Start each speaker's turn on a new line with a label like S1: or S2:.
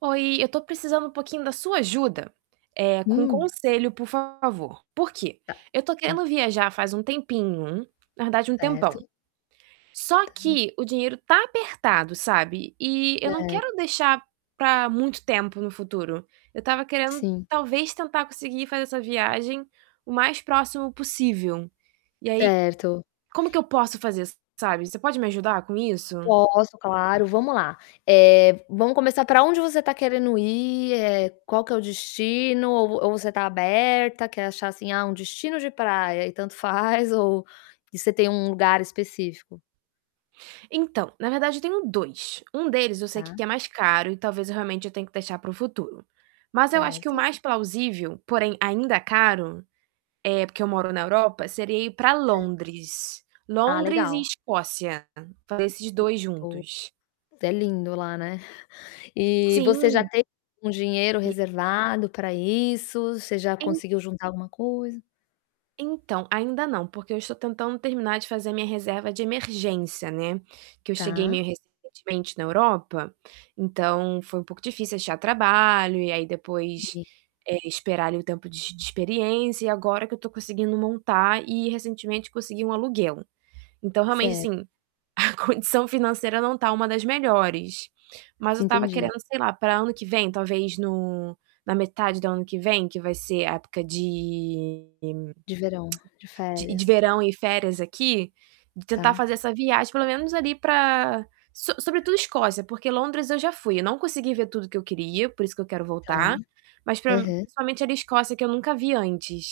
S1: Oi! Eu tô precisando um pouquinho da sua ajuda, eh, com
S2: Hum.
S1: conselho, por favor. Por quê?
S2: Tá.
S1: Eu tô
S2: Hum.
S1: querendo viajar faz um tempinho. Na verdade, um tempão.
S2: Certo.
S1: Só
S2: Tá
S1: que o dinheiro tá apertado, sabe. E eu não
S2: Cer
S1: quero deixar pra muito tempo no futuro. Eu tava querendo,
S2: Sim.
S1: talvez, tentar conseguir fazer essa viagem o mais próximo possível. E aí,
S2: Certo.
S1: como que eu posso fazer, sabe. Você pode me ajudar com isso?
S2: Posso, claro, vamo lá. Eh, vamo começar pra onde você tá querendo ir, eh, qual que é o destino ou v ou você tá aberta, quer achar, assim: "Ah, um destino de praia" e tanto faz ou e você tem um lugar específico?
S1: Então, na verdade, eu tenho 2. Um deles eu sei que
S2: Tá.
S1: que é mais caro e talvez realmente eu tenho que deixar para o futuro. Mas eu acho que o
S2: Certo.
S1: mais plausível, porém ainda caro, eh, porque eu moro na Europa, seria ir pra
S2: Cer
S1: Londres.
S2: Ah,
S1: Londres e
S2: legal.
S1: Escócia, fazer esses 2
S2: Ô
S1: juntos.
S2: É lindo lá, né? E você já
S1: Sim.
S2: tem um dinheiro
S1: E
S2: reservado pra isso? Você já
S1: En
S2: conseguiu juntar alguma coisa?
S1: Então, ainda não, porque eu estou tentando terminar de fazer minha reserva de emergência, né. Que eu cheguei
S2: Tá.
S1: meio recentemente na Europa, então foi um pouco difícil achar trabalho e aí depois,
S2: [unintelligible]
S1: eh, esperar ali o tempo de de experiência e agora que eu tô conseguindo montar e recentemente consegui um aluguel. Então realmente,
S2: Certo.
S1: assim, a condição financeira não tá uma das melhores. Mas eu tava
S2: Entendi.
S1: querendo, sei lá, pra ano que vem, talvez no na metade do ano que vem, que vai ser época de
S2: De verão, de
S1: de de
S2: férias.
S1: verão e férias aqui, de tentar
S2: Tá.
S1: fazer essa viagem pelo menos ali pra so sobretudo Escócia, porque Londres eu já fui. Eu não consegui ver tudo que eu queria, por isso que eu quero
S2: Tá.
S1: voltar. Mas pra
S2: Aham.
S1: principalmente era Escócia que eu nunca vi antes.